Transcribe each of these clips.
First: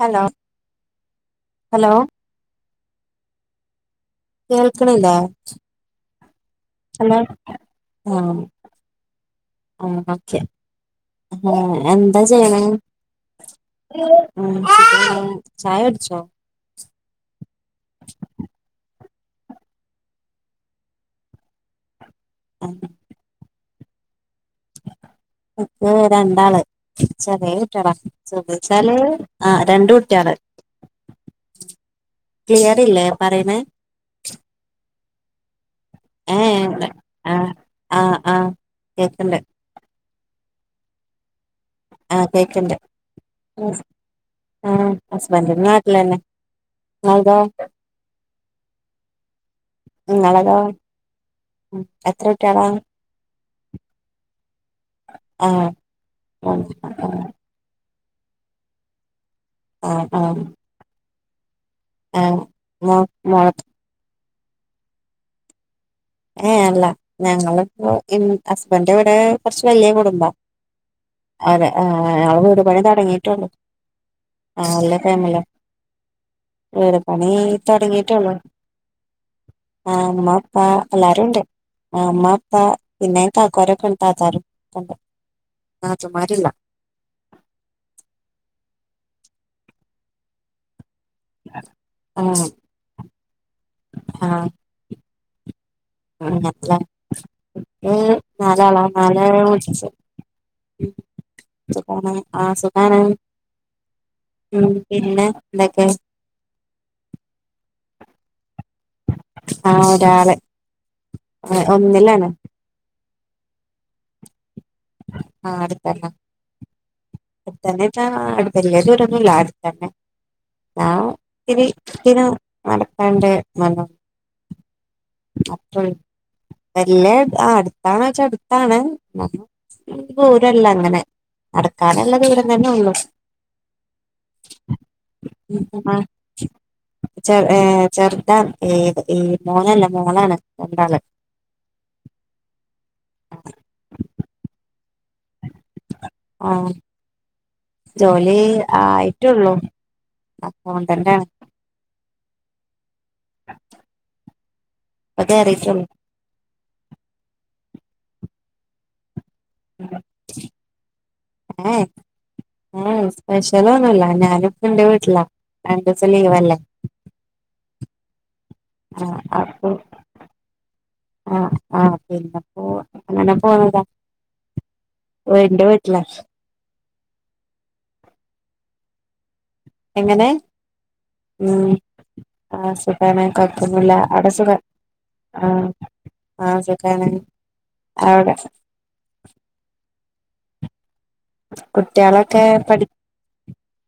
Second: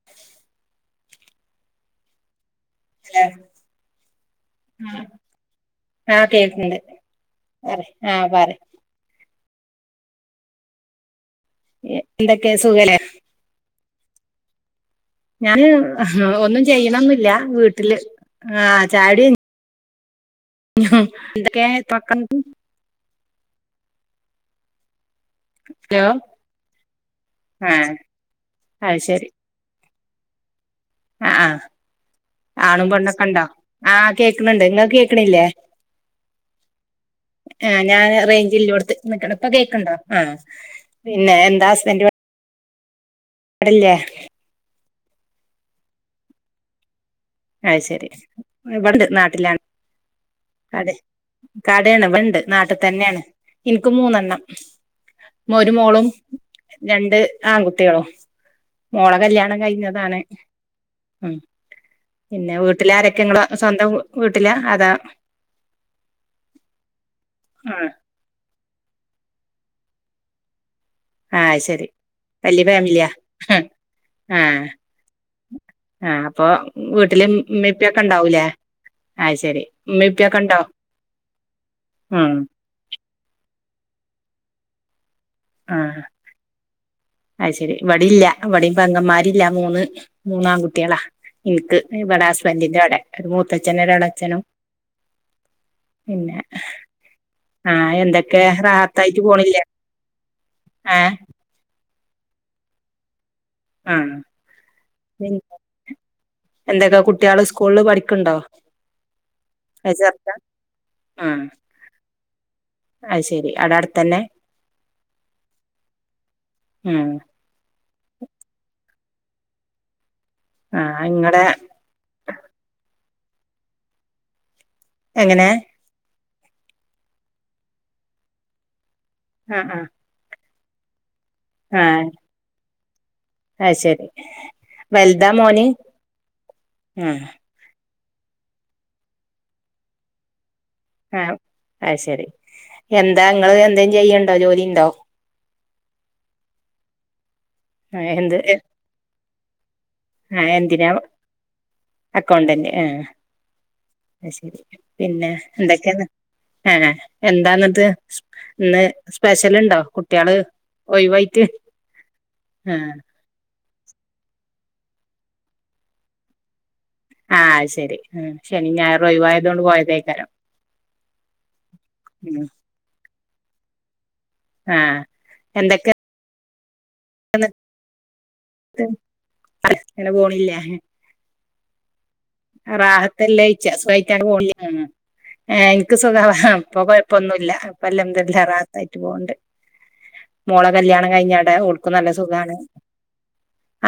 Hello hello hello കേൾക്ക്ണ് ഇല്ലേ ആഹ് കേക്ക്ണ്ട് ആഹ് പറി ആഹ് ഓക്കേ എന്താ എന്തൊക്കെ ചെയ്യണെ സുഖല്ലേ ആഹ് ഞാന് ഒന്നും ചെയ്യ്ണൊന്ന്ല്ല. വീട്ട്ല് ആഹ് ചായടി കൈ എന്തൊക്കെ ഇപക്കം ൻക്ക് ഹലോ രണ്ടാള് ചെറേ ആഹ് കുട്ട്യേളാ ചെർദ്ച്ചാല് ആ രണ്ട് കു അഹ് ആഹ് ക്ലിയർ ആണും ഇല്ലേ പെണ്ണെക്കെണ്ടോ പറയണേ ആഹ് കേക്ക്ണ് ണ്ട്. ഇങ്ങക്ക് കേക്ക്ണില്ലേ? ഏഹ് ആഹ് ഞാന് ആഹ് റെയ്ഞ്ചില്ലോട്ത്ത് നിക്കണ് കേക്കണ്ട് ഇപ്പൊ കേക്ക്ണ്ടോ ആ പിന്നെ എൻ ആഹ് കേക്ക്ണ്ട്. ഹസ് ഇവടല്ലേ ആഹ് ഹസ്ബന്റ് നാട്ടിലന്നെ. അയ് ശെരി ഇവടി നാട്ടിലാണ്. നിങ്ങളതോ കടേ കടേണ് എത്ര ഇവണ്ട് കുട്ടികളാ നാട്ട് തന്നേണ് ഇൻക്ക് മൂന്നെണ്ണം. ആഹ് ഒരു മോളും ആഹ് രണ്ട് ആങ്കു ട്ട്യേളും മോളെ കല്യാണം ആഹ് കഴിഞ്ഞതാണ് ആഹ് ഉം. ആഹ് പിന്നെ മോ വീട്ടിലാരൊക്കെ ങ്ങള് മോളെ സ്വന്തം വീട്ടിലാ. അതാ ഏഹ് അല്ല ആഹ് ഞങ്ങളിപ്പോ ഹസ്ബന്റ് ഇവടെ കൊർച്ച് വെല്യ കുടുംബാ. ആഹ് അതെ ശരി ആഹ് ങ്ങളെ വല്യ വീട്പണി ഫാമിലിയാ തൊട്ങ്ങിട്ടുള്ളു. ആഹ് വല്ല്യ ഫേമിലാ. ആഹ് അപ്പൊ വീട് വീട്ടില് പണി ഇമ്മീം ഇപ്പിയൊക്കെ തൊട്ങ്ങീട്ടൊള്ളു. ഇണ്ടാവൂലേ അത് ശരി ഇമ്മീം ആഹ് മ്മാ ഇപ്പിയൊക്കെ ഇണ്ടോ പ്പാ. എല്ലാരുണ്ട് മ്മ ഉം പ്പ പിന്നെ കാക്കാരൊക്കെ ഉം താത്താരും ഒക്കണ്ട്. നാത്തൂൻമാരില്ല. അയ് ശെരി ഇവടില്ല. ഇവടിം പെങ്ങമ്മാരില്ല മൂന്ന് മൂന്നാൺകുട്ട്യാളാ. ഇൻക്ക് ഇവടെ ആഹ് ഹസ്ബന്റിന്റോടെ ഒരു മൂത്തച്ഛനും ഒരു എളച്ഛനും. ആഹ് പിന്നെ ഞങ്ങക്ക് ആ എന്തൊക്കെ നാലാളാ റാത്താക്ക് നാല് പോണില്ലേ? വീട്ടില്. ഏഹ്. [unintelligible] ആഹ സുഖാണ് ആഹ് ഉം പിന്നെ എന്തൊക്കെ എന്തൊക്കെ കുട്ട്യാള് സ്കൂളില് പഠിക്ണ്ടോ? ആ ഒരാള് ഒന്നിലാണ്. അയ് ശെരി അവിടെ അടുത്തന്നെ. ആഹ് അടുത്തന്നെ ഉം അടുത്തന്ന് വെച്ചാ അടു വലൈ ദൂരന്നൊല്ലാ അടുതന്നെ. ആ അ ഇങ്ങളെ ഇത്തിരി ഇ [unintelligible] ത് നടക്കാണ്ട് ഇന്നാലും. എങ്ങനെ ഒപ്പ വല്യ അടുത്താണോച്ചാ അട്ത്താണ്. ആ ആ ദൂരം വില്ലാ അങ്ങനെ ആ നടക്കാന്ള്ള ദൂരം തന്നെ ഉള്ളു. അത് ശരി വലുതാ മോന് [unintelligible] ആ ഏ ചെറുതാ ഏ ഈ മോനല്ല മോളാണ്. രണ്ടാള് ആഹ് അശരി എന്താ നിങ്ങള് എന്തേലുംചെയ്ണ്ടോ ജോലി ഇണ്ടോ? ആഹ് ആ ജോലി എന്ത് ആയിട്ടേള്ളു ആ എന്തിനാ അകൗണ്ടന്റാണ്. അക്കൗണ്ടന്റ് ആഹ് അ ശരി ഇപ്പൊ പിന്നെ കേറിയിട്ടുള്ളൂ എന്തൊക്കെയന്ന് ആ എന്താന്ന്ട്ട് ഇന്ന്- സ്പെഷ്യൽ ഇണ്ടോ കുട്ടികള് ഒയിവായിറ്റ് - ആഹ് സ്പെഷ്യലൊന്നുല്ല ഞാന് ഇപ്പന്റെ വീട്ടില രണ്ടുസം ലീവല്ലേ. ആഹ ശരി ഉം ശനി ഞായറും ആഹ് ഒഴിവായതുകൊണ്ട് അപ്പൊ പോയതേക്കാരം ആഹ് അപ്പൊ പിന്നെ ഉം പോ. അങ്ങനെ പോന്നതാ ആ എന്റെ എന്തൊക്കെ വീട്ടില. [unintelligible] അങ്ങനെ എങ്ങനെ പോണില്ലേ ഉം. ആഹ് സുഖാണ് റാഹത്തല്ലേയ്ച്ച കൊഴപ്പൊന്നുല്ല സുഖായിറ്റ് ആണ്ട് അവിടെ സുഖ പോണിലേന്. ആഹ് എനിക്ക് സുഖ ആഹ് ഇപ്പൊ സുഖാണ് കൊഴപ്പൊന്നുല്ല ഇപ്പം അവിടെ അൽഹംദുലില്ലാ റാഹത്തായിട്ട് പോക്ണ്ട് മോളെ കല്ല്യാണം കഴിഞ്ഞാടെ ഒൾക്കും നല്ല കുട്ടികളൊക്കെ സുഖമാണ് പഠി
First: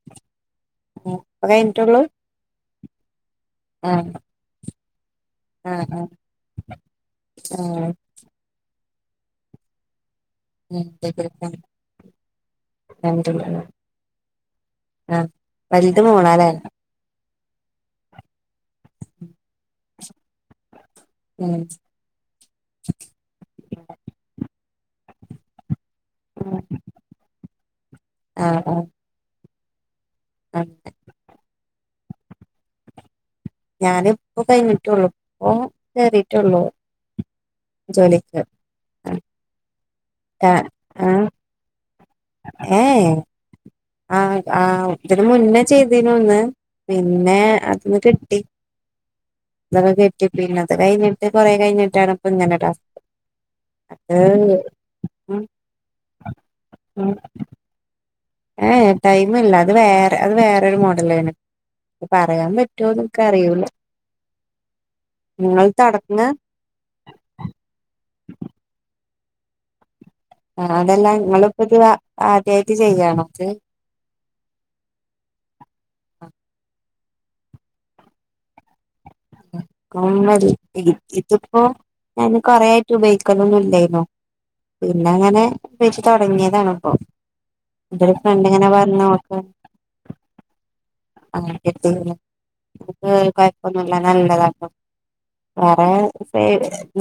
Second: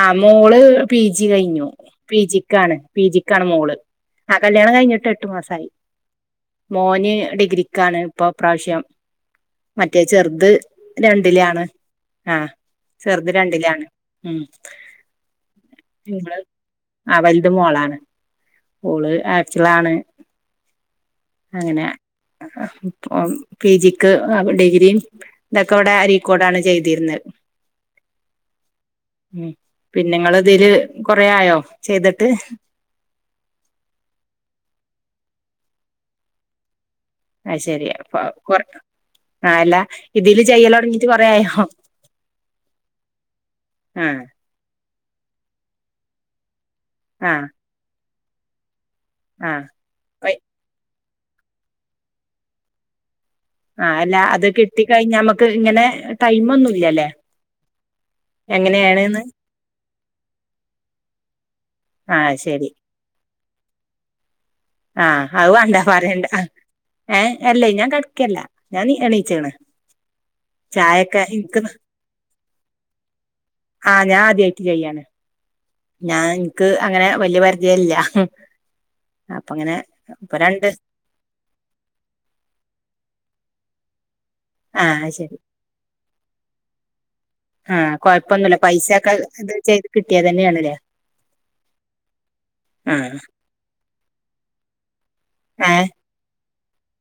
ആ മോള് പി ജി ഇപ്പൊ കഴിഞ്ഞു കഴിഞ്ഞിട്ടുള്ളൂ പിജിക്കാണ് പി ജി ക്കാണ് മോള് ആഹ് ആ കല്യാണം കഴിഞ്ഞ എട്ട് മാസം ആയി ആഹ് ആഹ് മോന് ആഹ് ഡിഗ്രിക്കാണ് ഇപ്പൊ ഇപ്രാവശ്യം മറ്റേ ചെറുത് ഉം രണ്ടിലാണ് ആഹ് ചെറുത് അൽഹംദുലില്ലാഹ് രണ്ടിലാണ് ഉം ആഹ് വലുത് ഇങ്ങള് മോളാല്ലേ ആ വല് ത് മോളാണ് ഓള് ഹാഫിളാണ് ഉം അങ്ങനെ പി ജിക്ക് ഡിഗ്രിയും വിടെ അരീക്കോടാണ് ആഹ് ചെയ്തിരുന്നത് ആഹ് ഉ പിന്നെ ഇങ്ങള് ആഹ് ഇതില് കൊറെ ആയോ ചെയ്തിട്ട് ഞാന് ഇപ്പം കഴിഞ്ഞിട്ടെള്ളു ഇപ്പൊ കയറിട്ടെള്ളൂ അയ് ശെരി അപ്പ കൊറ ആ അല്ല ഇതില് ചെയ്യല തുടങ്ങിട്ട് കൊറയായോ ഏഹ് ഏഹ് ആഹ് ആ ആ ഇതിന് മുന്നേ ചെയ്തിരന്നു ഒന്ന് പിന്നെ ആഹ് അതന്ന് കിട്ടി ആഹ് അതൊക്കെ കെട്ടി പിന്നെ അത് കഴിഞ്ഞ കുറെ കഴിഞ്ഞിട്ടാണ് ഇപ്പൊ ഇങ്ങനെ ടാസ്ക്ക് ആ അല്ല അത് കിട്ടി കഴിഞ്ഞ ഞമ്മക്ക് ഇങ്ങനെ ടൈമ് ഒന്നും ഇല്ലല്ലേ ഏഹ് എങ്ങനെയാണ്ന്ന് ടൈമ് ഇല്ല അത് വേറെ അത് വേറെരു മോഡലെയ്നു ആഹ് പറയാൻ ശരി പറ്റോ ഇൻക്ക് അറിയുല ആഹ് അത് വണ്ടാ പറയണ്ട ഏഹ് അല്ലേ ഞാൻ കടിക്കല്ല ഞാൻ എണീ ച്ചാണ് ആ അതെല്ലാ നിങ്ങളിപ്പം ഇത് ആദ്യായിട്ട് ചെയ്യണോ അത് ഞാ ആദ്യായിട്ട് ചെയ്യാണ് ഞാൻ എന്ക്ക് അങ്ങനെ വല്ല്യ പരിചയില്ല [unintelligible] ഇതിപ്പോ ഞാൻ കൊറേ ആയിട്ട് ഉപയോഗിക്കലൊന്നുംല്ല ആഹ് ശരി പിന്നങ്ങനെ ഉപയോഗിച്ച് തൊടങ്ങിയതാണിപ്പൊ ആഹ് കൊയപ്പൊന്നുല്ല പൈസയൊക്കെ ഇത് ചെയ്ത് കിട്ടിയ തന്നെയാണല്ലേ ആഹ് കിട്ടിയതല്ലേ എന്ക്ക് ആഹ് കൊയപ്പൊന്നുല്ല നല്ലതാട്ടോ ഏഹ് വേറെ സൈ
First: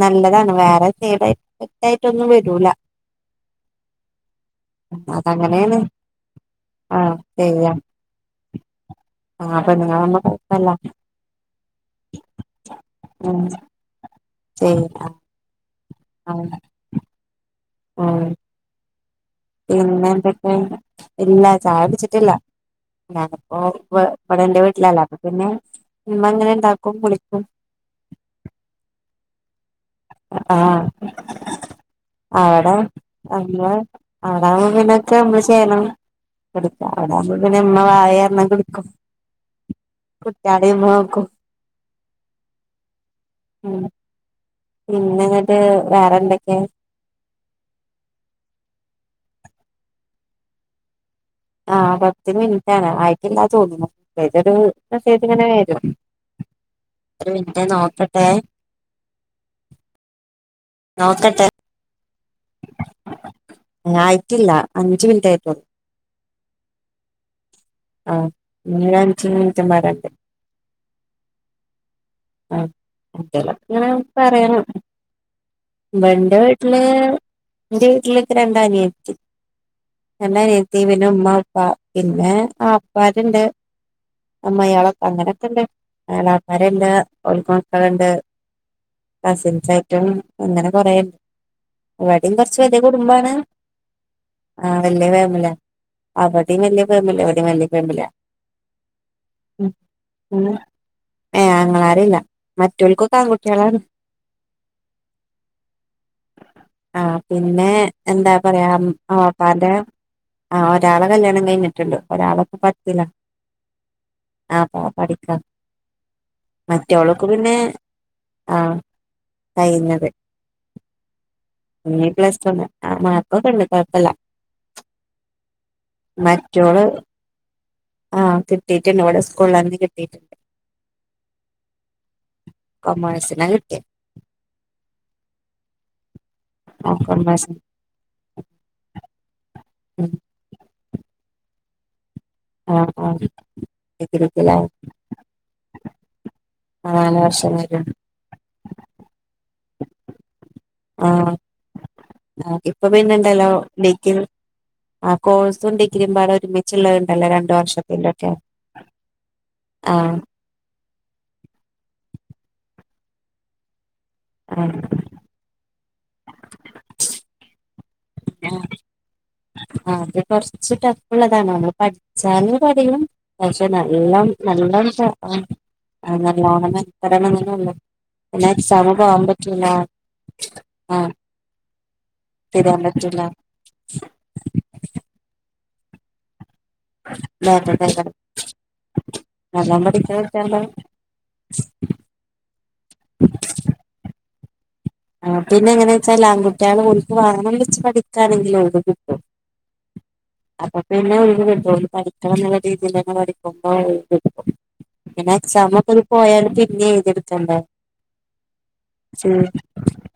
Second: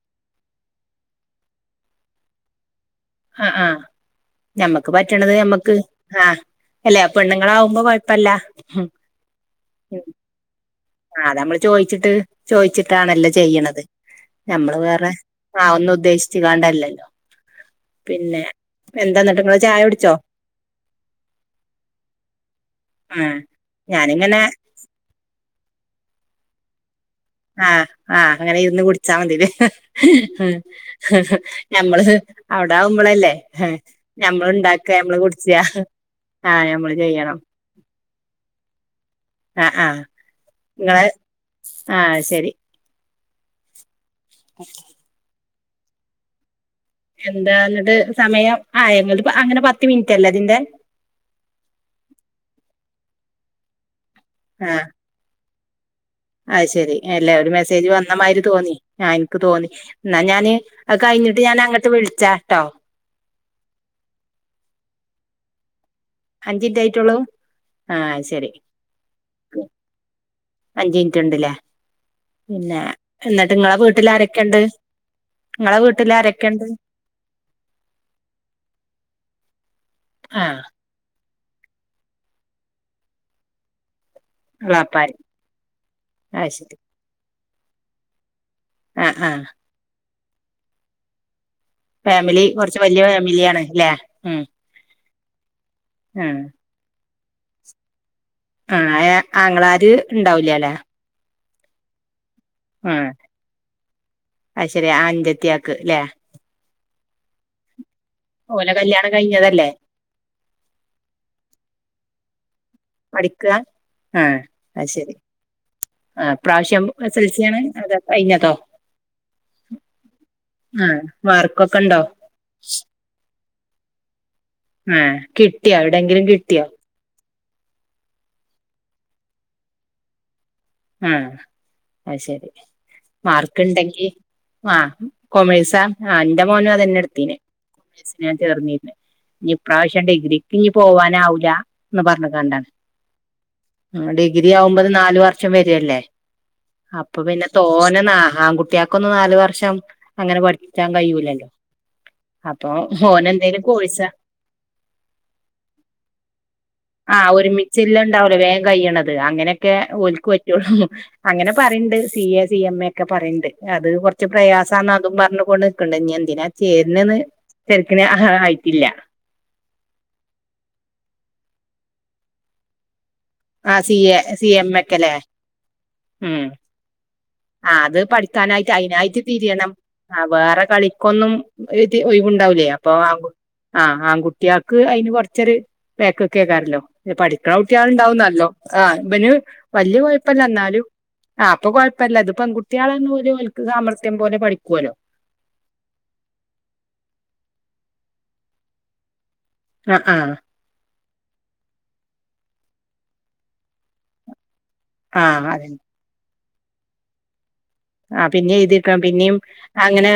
നല്ലതാണ് വേറെ സൈഡ് എഫക്ടായിട്ടൊന്നും വരൂലാ ആഹ് ആഹ് ഞമ്മക്ക് പറ്റണത് ഞമ്മക്ക് അതങ്ങനെയാണ് ആഹ് ആ അല്ലെ ചെയ്യാം പെണ്ണുങ്ങളാവുമ്പോ കൊഴപ്പല്ല ആഹ് പെണ്ണുങ്ങള് [unintelligible] ആഹ് നമ്മള് ചോയിച്ചിട്ട് ചോയിച്ചിട്ടാണല്ലോ ഉം ചെയ്യണത് നമ്മള് ചെയ്യ വേറെ ആഹ് ഒന്നും ഉദ്ദേശിച്ചു കാണ്ടല്ലല്ലോ ഉം പിന്നെ എന്താ എന്നിട്ട് നിങ്ങള് ചായ പിന്നെ കുടിച്ചോ [unintelligible] ഇല്ല ചായ കുടിച്ചിട്ടില്ല ആഹ് ഞാനിപ്പോ ഇവ ഇവിടെ ഞാനിങ്ങനെ എന്റെ വീട്ടിലാ ഇള്ളെ അപ്പ പിന്നെ ഇമ്മ എങ്ങനെണ്ടാക്കും വിളി ആഹ് ആഹ് അങ്ങനെ ഇരുന്ന് കുടിച്ചാ മതില്ലേ ആഹ് ഞമ്മള് അവിടെ അവിടാകുമ്പോളല്ലേ നമ്മള് ഞമ്മള് അവിടാവുമ്പോ ഉണ്ടാക്കി ക്കെ പിന്നൊക്കെ നമ്മള് കുടിച്ചിയാ ചെയ്യണം [unintelligible] അവിടാവുമ്പോ പിന്നെ ഇമ്മളായ കാരണം കുടിക്കും ആഹ് ആഹ് കുട്ടികളെ ഇമ്മ നിങ്ങളെ നോക്കും ആഹ് ശരി ഉം പിന്നങ്ങ്ട്ട് വേറെ എന്തൊക്കെയാ എന്താ എന്നിട്ട് സമയം ആഹ് എന്നിട്ട് അങ്ങനെ പത്ത് മിനിറ്റല്ലേ അതിന്റെ ആഹ് പത്ത് മിനിറ്റ് ആണ് ആയിട്ടില്ലാ തോന്നുണു [unintelligible] രസായിട്ടിങ്ങനെ വരോ ആഹ് ശെരി അല്ലേ ഒരു മെസ്സേജ് വന്നമാതിരി തോന്നി ആഹ് എന്ക്ക് തോന്നി എന്നാ ഞാന് അ കഴിഞ്ഞിട്ട് ഞാനങ്ങട്ട് വിളിച്ചാ അ ആയിട്ടില്ല. അഞ്ച മിനിറ്റ് ആയിട്ടോള്ളൂ. അഞ്ചിറ്റ ആയിട്ടള്ളൂ? ആഹ ആഹ് ശരി ഇനി ഒരു അഞ്ച് മിനിറ്റും വരണ്ട് അഞ്ച മിനിറ്റ്ണ്ടല്ലേ? ആഹ് പിന്നെ എന്നിട്ട് നിങ്ങളെ വീട്ടിൽാരൊക്കെയ ഉണ്ട്? വന്റെ വീട്ടില് എറെ വീട്ടിലേക്കെ രണ്ടനിയത്തി. ആഹ് രണ്ടനിയത്തി പിന്നെ ഉമ്മ ഉപ്പാ പിന്നെ ആ അപ്പരുണ്ട്. അമ്മയിലൊക്കെ എളാപ്പാര് ക്കങ്ങനക്കുണ്ട്. അത് ശരി എളാപരെല്ലാ ഓൽക്ക്മകളുണ്ട്. ആഹ് ആഹ് കസിൻസ് സായിറ്റും അങ്ങനെ കൊറേ എവിടയും ഫാമിലി കൊറച്ച വലിയ കുറച്ച് കുടുംബാണ്. ഫാമിലിയാണ് ല്ലേ ഉം ആഹ വല്ലേ ഫേമലിയാ. ഉം അവിടേം വല്യ ഫാമിലിയാ ഇവിടേം വല്ലിയ ഫാമിലിയാ. ആഹ ആങ്ങളാര് ഉണ്ടാവലല്ലേ? ഏ ആങ്ങളാര് ല്ല. ആഹ അ ശരി അഞ്ചത്തിയാക്ക് അല്ലേ? ആ പിന്നെ എന്താ പറയാ കല്യാണം കഴിഞ്ഞതല്ലേ ആപ്പാന്റെ ആ ഒരാളെ കല്യാണം കഴിഞ്ഞിട്ടുള്ളോ ഒരാൾക്ക് പഠിക്കാ ആഹ അ ശരി. പഠിക്കാ ആ ഇപ്രാവശ്യം മറ്റോൾക്ക് എസ്‌ൽസി ആണ് അത് കയിഞ്ഞത്തോ? കയിഞ്ഞത്. മാർക്കൊക്കെ ഉണ്ടോ ഇഞ്ഞ് പ്ലസ് ടു ആ മാർക്കോക്കെ ണ്ട് കുഴപ്പല്ല. ആഹ കിട്ടിയാ എവിടെയങ്കിലും കിട്ടിയോ? ആഹ് കിട്ടിയിട്ടുണ്ട് ഇവിടെ സ്കൂളിൽ കിട്ടിയിട്ടുണ്ട് ഉം അ ശരി. കൊമേഴ്സിനാ മാർക്ക് കിട്ടിയെ ഉണ്ടെങ്കി ആ കോമക്സാ? ആഹ് എന്റെ മോനും ആ അതന്നെ എടുത്തീന് കൊമേഴ്സിന് ചേർന്നില്ല. ഇനി ഇപ്പൊ ഇപ്രവശ്യം ഉം ഡിഗ്രിക്ക് പോവാനാവില്ല എന്ന് പറഞ്ഞ്ക്ക് ആ ആ [unintelligible] ഡിഗ്രി ഡിഗ്രിക്കില്ലേ ആവുമ്പത് നാല വർഷം വരല്ലേ? ആ നാല് അപ്പൊ പിന്നെ വർഷം വരും തോനെന്ന് ആൺകുട്ട്യേക്കൊന്നു. നാല് വർഷം അങ്ങനെ പഠ കറ്റാൻ ആ കഴൂലല്ലോ ആ, അപ്പൊ ഇപ്പൊ പിന്നെ മോനെ ഉണ്ടല്ലോ എന്തേലു കോഴിസാ ഡിഗ്രി ആ കോഴ്സും ഡിഗ്രിയും പാടെ ഒരുമിച്ചുള്ളത് ഉണ്ടല്ലോ ആഹ്. രണ്ട് ഒരുമിച്ച് ഹ്ഇല്ല വർഷത്തിന്റെ ഒക്കെ ഇണ്ടാവല്ലൊ വേഗം കഴ്യണത് അങ്ങനെയൊക്കെ ആ പറ്റൊള്ളു അങ്ങനെ പറിണ്ട് C A C M A ക്കെ പറയ്ണ്ട് അത് കൊ ച്ച് ആ പ്രയാസാന്ന് അതും പറഞ്ഞ് കൊണ്ട് നിക്ക്ണ്ട. ഇ ഞ്ഞ്‌ എന്തിനാ ചേര്ന്ന് ഉം അഹ് ആ ആയിട്ടില്ല അത് കൊറ്ച്ച് ടഫ്ള്ളതാാണ്. നമ്മള് പഠിച്ചാലും പടും ' ആ സി എ സി എം എക്കല്ലേ ആ ഉം നല്ലോണം മെനക്കെടണംന്നൊന്നുല്ല ആഹ് അത് പിന്നെ പഠിക്കാനായിട്ട് എക്സാമ് അയിതിനായിട്ട് പോവാൻ പറ്റൂല തിരിയണം ആ വേറെ ആഹ് കളിക്കൊന്നും ഒഴിവ് ഇണ്ടാവൂല്ലെ. തിരാൻ അപ്പൊ പറ്റൂല ആഹ് ആഹ് ആൺകുട്ട്യേൾക്ക് അയ്ന് കൊറച്ചൊരു വേക്ക്ക്ക് കേക്കാറില്ലോ. ഇഞ്ഞ് പഠിക്ക്ണ കുട്ട്യേള് ബാക്കിയൊക്കേക്കാരം. ഉണ്ടാവുന്നല്ലോ ആഹ് ഇ വന് നല്ലോം വല്യ പഠിക്ക്ണ കാഴപ്പല്ല കുട്ട്യാള് ഇന്നാലും ആഹ് ഇപ്പൊ കൊഴപ്പ പെൺു കുട്ടേകളെന്ന് പോലും അവക്ക് സാമർത്ഥം പോലെ പഠിക്കു ലേല്ലോ ആ ഹ് പിന്നെ എങ്ങനാ ച്ചാൽ ആൺകുട്ടികള് കുക്ക് വാങ്ങന വിളിച്ച് പഠിക്കുകയാണെങ്കില കിട്ടും ആഹ് ആഹ് അപ്പ പി ന്നെ ഒഴിവ്. കിട്ടു. ലരുട പഠി രതി പഠിക്കുമ്പോ പി ആഹ് അതന്നെ ചമക്കത് പോയാലും പിന്നെ എഴ്തി യ് ഇട്ക്കെണ്ടെതിത്തണ്ട ആ പിന്നെ എഴുതിക്കാം പിന്നെയും അങ്ങനെ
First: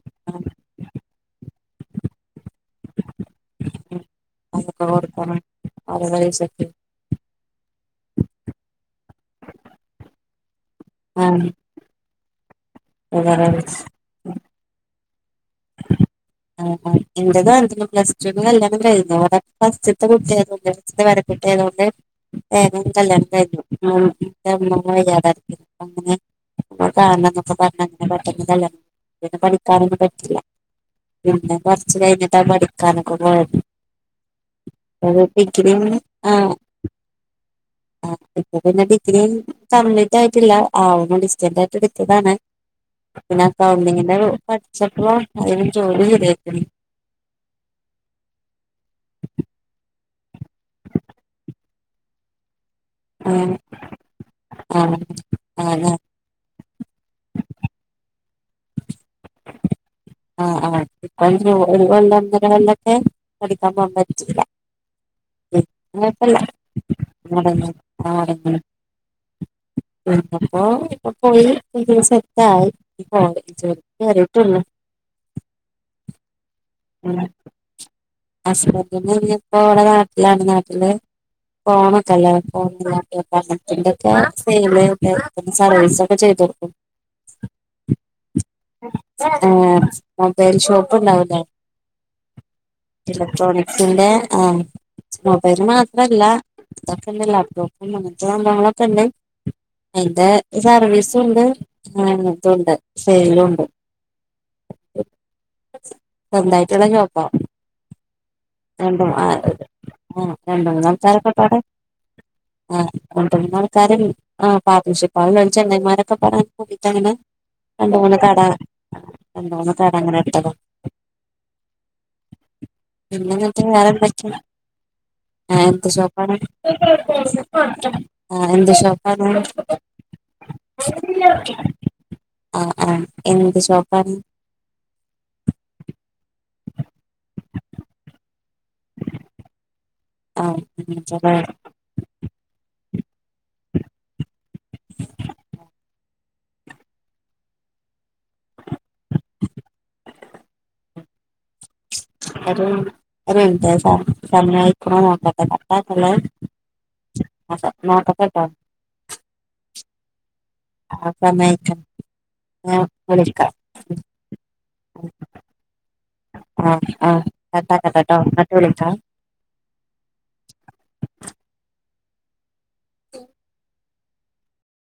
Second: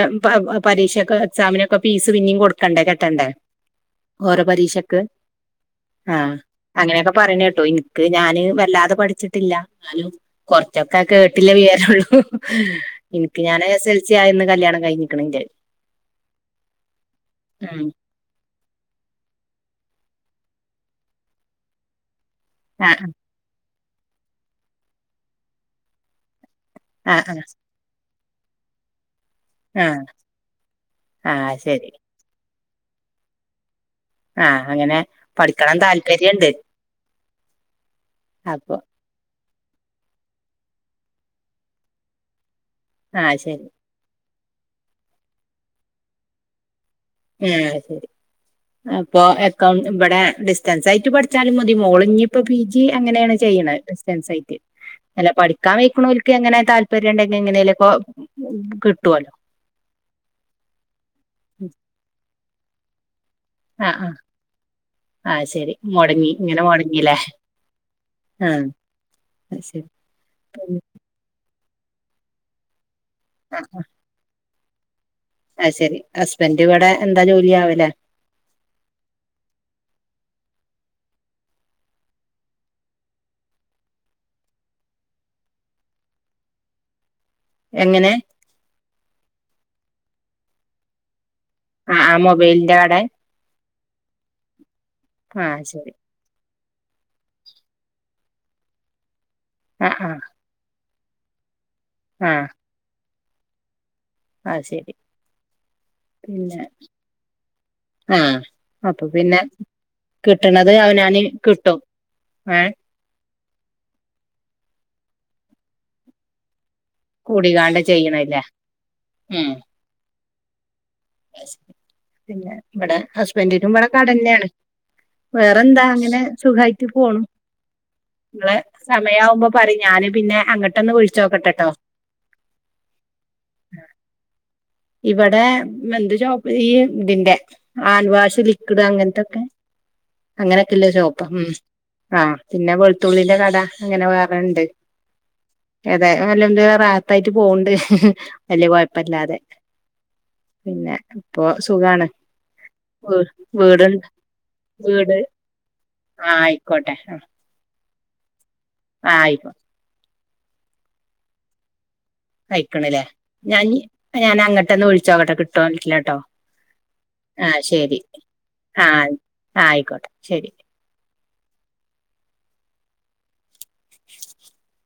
പരീക്ഷൊക്കെ എക്സാമിനൊക്കെ ഫീസ് പിന്നേും കൊടുക്ക കണ്ടെ കെട്ടെണ്ടേ ഓരെ അതൊക്കെ പരീക്ഷക്ക് കൊടുക്കണം ഓരോ ആഹ് പരീക്ഷക്ക് അങ്ങനെയൊക്കെ പറയിനേറട്ട്യ കേട്ടോ എനിക്ക് ഞാന് വല്ലാതെ പഠിച്ചിട്ടില്ല ഇ കാര്ഷ് ഒറ്റൊക്കെ കേട്ടില്ലേ ആഹ് വറരള്ളൂ എനിക്ക് ഞൻ എസ് എൽ സി ആയന്ന് കല്യാണം കഴിഞ്ഞിക്കണെന്റെ ആഹ് ഇന്തെയ്തും ന്റഅ ഉം [unintelligible] പ്ലസ് തുന് തയ്യാപത് ഫസ്റ്റ്ത്തെ കുട്ട്യാതോണ്ട് ഫസ്റ്റ് ത്തെ പേരക്കുട്ട്യായ്തോണ്ട് ഏതോരു ആഹ് കല്യാൺത്തിനായിരുന്നു. ഉം [unintelligible] [unintelligible] ആഹ് ആഹ് കാൺന്നൊക്കെ പറഞ്ഞ് [unintelligible] [unintelligible] പഠിക്കാനൊന്നു ആഹ് പറ്റില്ല പിന്നെ ആഹ് ശരി കൊറച്ച് കഴിഞ്ഞിട്ട് പഠിക്കാനൊക്കെ പോയത്. ആഹ് അങ്ങനെ പഠിക്കണം [unintelligible] താല്പര്യണ്ട് ആ പിന്നെ അപ്പൊ പിന്നെ ഡിഗ്രി കംപ്ലീറ്റ് ആയിട്ടില്ല. ആവ്പ ഡിസ്റ്റന്റ് ആയിട്ട് എടുത്തതാണ് ആഹ് പിന്നെ അ ശരി കൗണ്ടിങ്ങിന്റെ പഠിച്ചപ്പോ അയിന് ജോലി ശെരിയായിട്ട്ണ്ട്. ഉം ശരി. അപ്പൊക്ക ഇവിടെ ഡിസ്റ്റൻസ് ആയിട്ട് പഠിച്ചാലും മതി. മോളി ഇപ്പോ ജി അങ്ങനെയാണ് ആഹ് ചെയ്യണ ഡിസ്ൻസായിട്ട്. ആഹ് അല്ല പഠിക്കാൻ ആഹ് വെയ്ക്ക് ണോൽക്ക് എങ്ങനെ താല്പര്യം ഉണ്ടെങ്കിൽ എങ്ങനെ ഉ കിട്ടൂലോ. ആഹ ആ ഇപ്പ [unintelligible] ഒന്നരള്ളൊക്കെ പഠിക്കാൻ ആ പോകാൻ ആ പറ്റൂല. ആ ശരി അ മുടങ്ങി ഇങ്ങനെ മുടങ്ങിയില്ലേ ആ [unintelligible] [inaudible] അത് ശരി [unintelligible] പ്പോ പോയി. [unintelligible] [inaudible] ആ ശരി. അ ഹസ്ബന്റി ഇപ്പോ എവിടെ നാട്ടിലാണ്. നാട്ടില് ഫോണ ഒക്കെല്ലേ ഫോത്തിന്റെക്കെ സ സർവീസ് ഒക്കെ [unintelligible] എങ്ങനെ? ഏ മൊബൈൽ ഷോപ്പ് ഉണ്ടാവലേ? ആ ആ മൊബൈലിന്റെ കട ഇലക്ട്രോണിക്സിന്റെ ആ ആ മൊബൈൽ ശരി മാത്രല്ല? ഇതൊക്കെന്ന ലാപ്ടോപ്പും അങ്ങത്തെ സംഭങ്ങളൊക്കെണ്ട് ആ ആ അതിന്റെ സർവീസ് [unintelligible] ണ്ട്. [inaudible] സെയിലുണ്ട്. ആഹ ശരി. പിന്നെ സ്വന്തയിട്ടുള്ള ഷോപ്പാ. ആ അപ്പൊ രണ്ടും ആ പിന്നെ കിട്ടണത് [unintelligible] അവനാന് താരക്കെട്ടാട്ടെ. കിട്ടും ഏ ആഹ് [unintelligible] ആ പാർട്ണർഷിപ്പ് [unintelligible] [unintelligible] അങ്ങനെ കൂടികാണ്ട് രണ്ട് മൂന്ന് കട ചെയ്യണില്ലേ ഉം രണ്ട് മൂന്ന് കട അങ്ങനെ ഇട്ടത. പിന്നെ ഇവടെ പിന്നെ എന്നിട്ട് ഹസ്ബൻഡിനും ഇവടെ വേറെ എന്തൊക്കെയാ കടന്നെയാണ്. ആ വേറെന്താ എന്ത് അങ്ങനെ ഷോപ്പാണ് സുഖായിട്ട് പോണു, ആ നിങ്ങളെ എന്ത് ഷോപ്പാണ് സമയവുമ്പോ പറയ് ഞാ [unintelligible] പിന്നെ അങ്ങോട്ടന്നെ വിളിച്ചോക്കട്ടെട്ടോ. ആഹ് ആഹ് എന്ത് ഷോപ്പാണ്. മ് എന്ത് ഷോപ്പ് ഈ ഇതിന്റെ ഹാൻഡ് വാഷ്, ലിക്വിഡ് അങ്ങനത്തൊക്കെ ആ അങ്ങനൊക്കെല്ലേ ഒര് ഷോപ്പാ മ് ആ പിന്നെ വെ ത്തുള്ളിന്റെ കട അങ്ങനെ വേറെണ്ട് ഏതാ നല്ല എന്ത് റത്തായിട്ട് പോവണ്ട്, വല്ലിയ കൊഴപ്പല്ലാതെ. പിന്നെ ഇപ്പോ സുഖാണ്. [unintelligible] വീ വീട് നോക്കട്ടെ വീട് കട്ടാക്കല്ലേ, ആ ആയിക്കോട്ടെ [unintelligible] നടക്കട്ടെ. ആഹ് ആയിക്കോ അപ്പം [unintelligible] കഴിക്കണില്ലേ ഞാന് ഞാൻ അങ്ങോട്ടന്നെ വിളിച്ചോക്കട്ടെ കിട്ടോനില്ലാട്ടോ. ആഹ് ആഹ് കട്ടാക്കട്ടെട്ടോ എന്നിട്ട് വിളിക്കാ. ആഹ് ആയിക്കോട്ടെ ശെരി.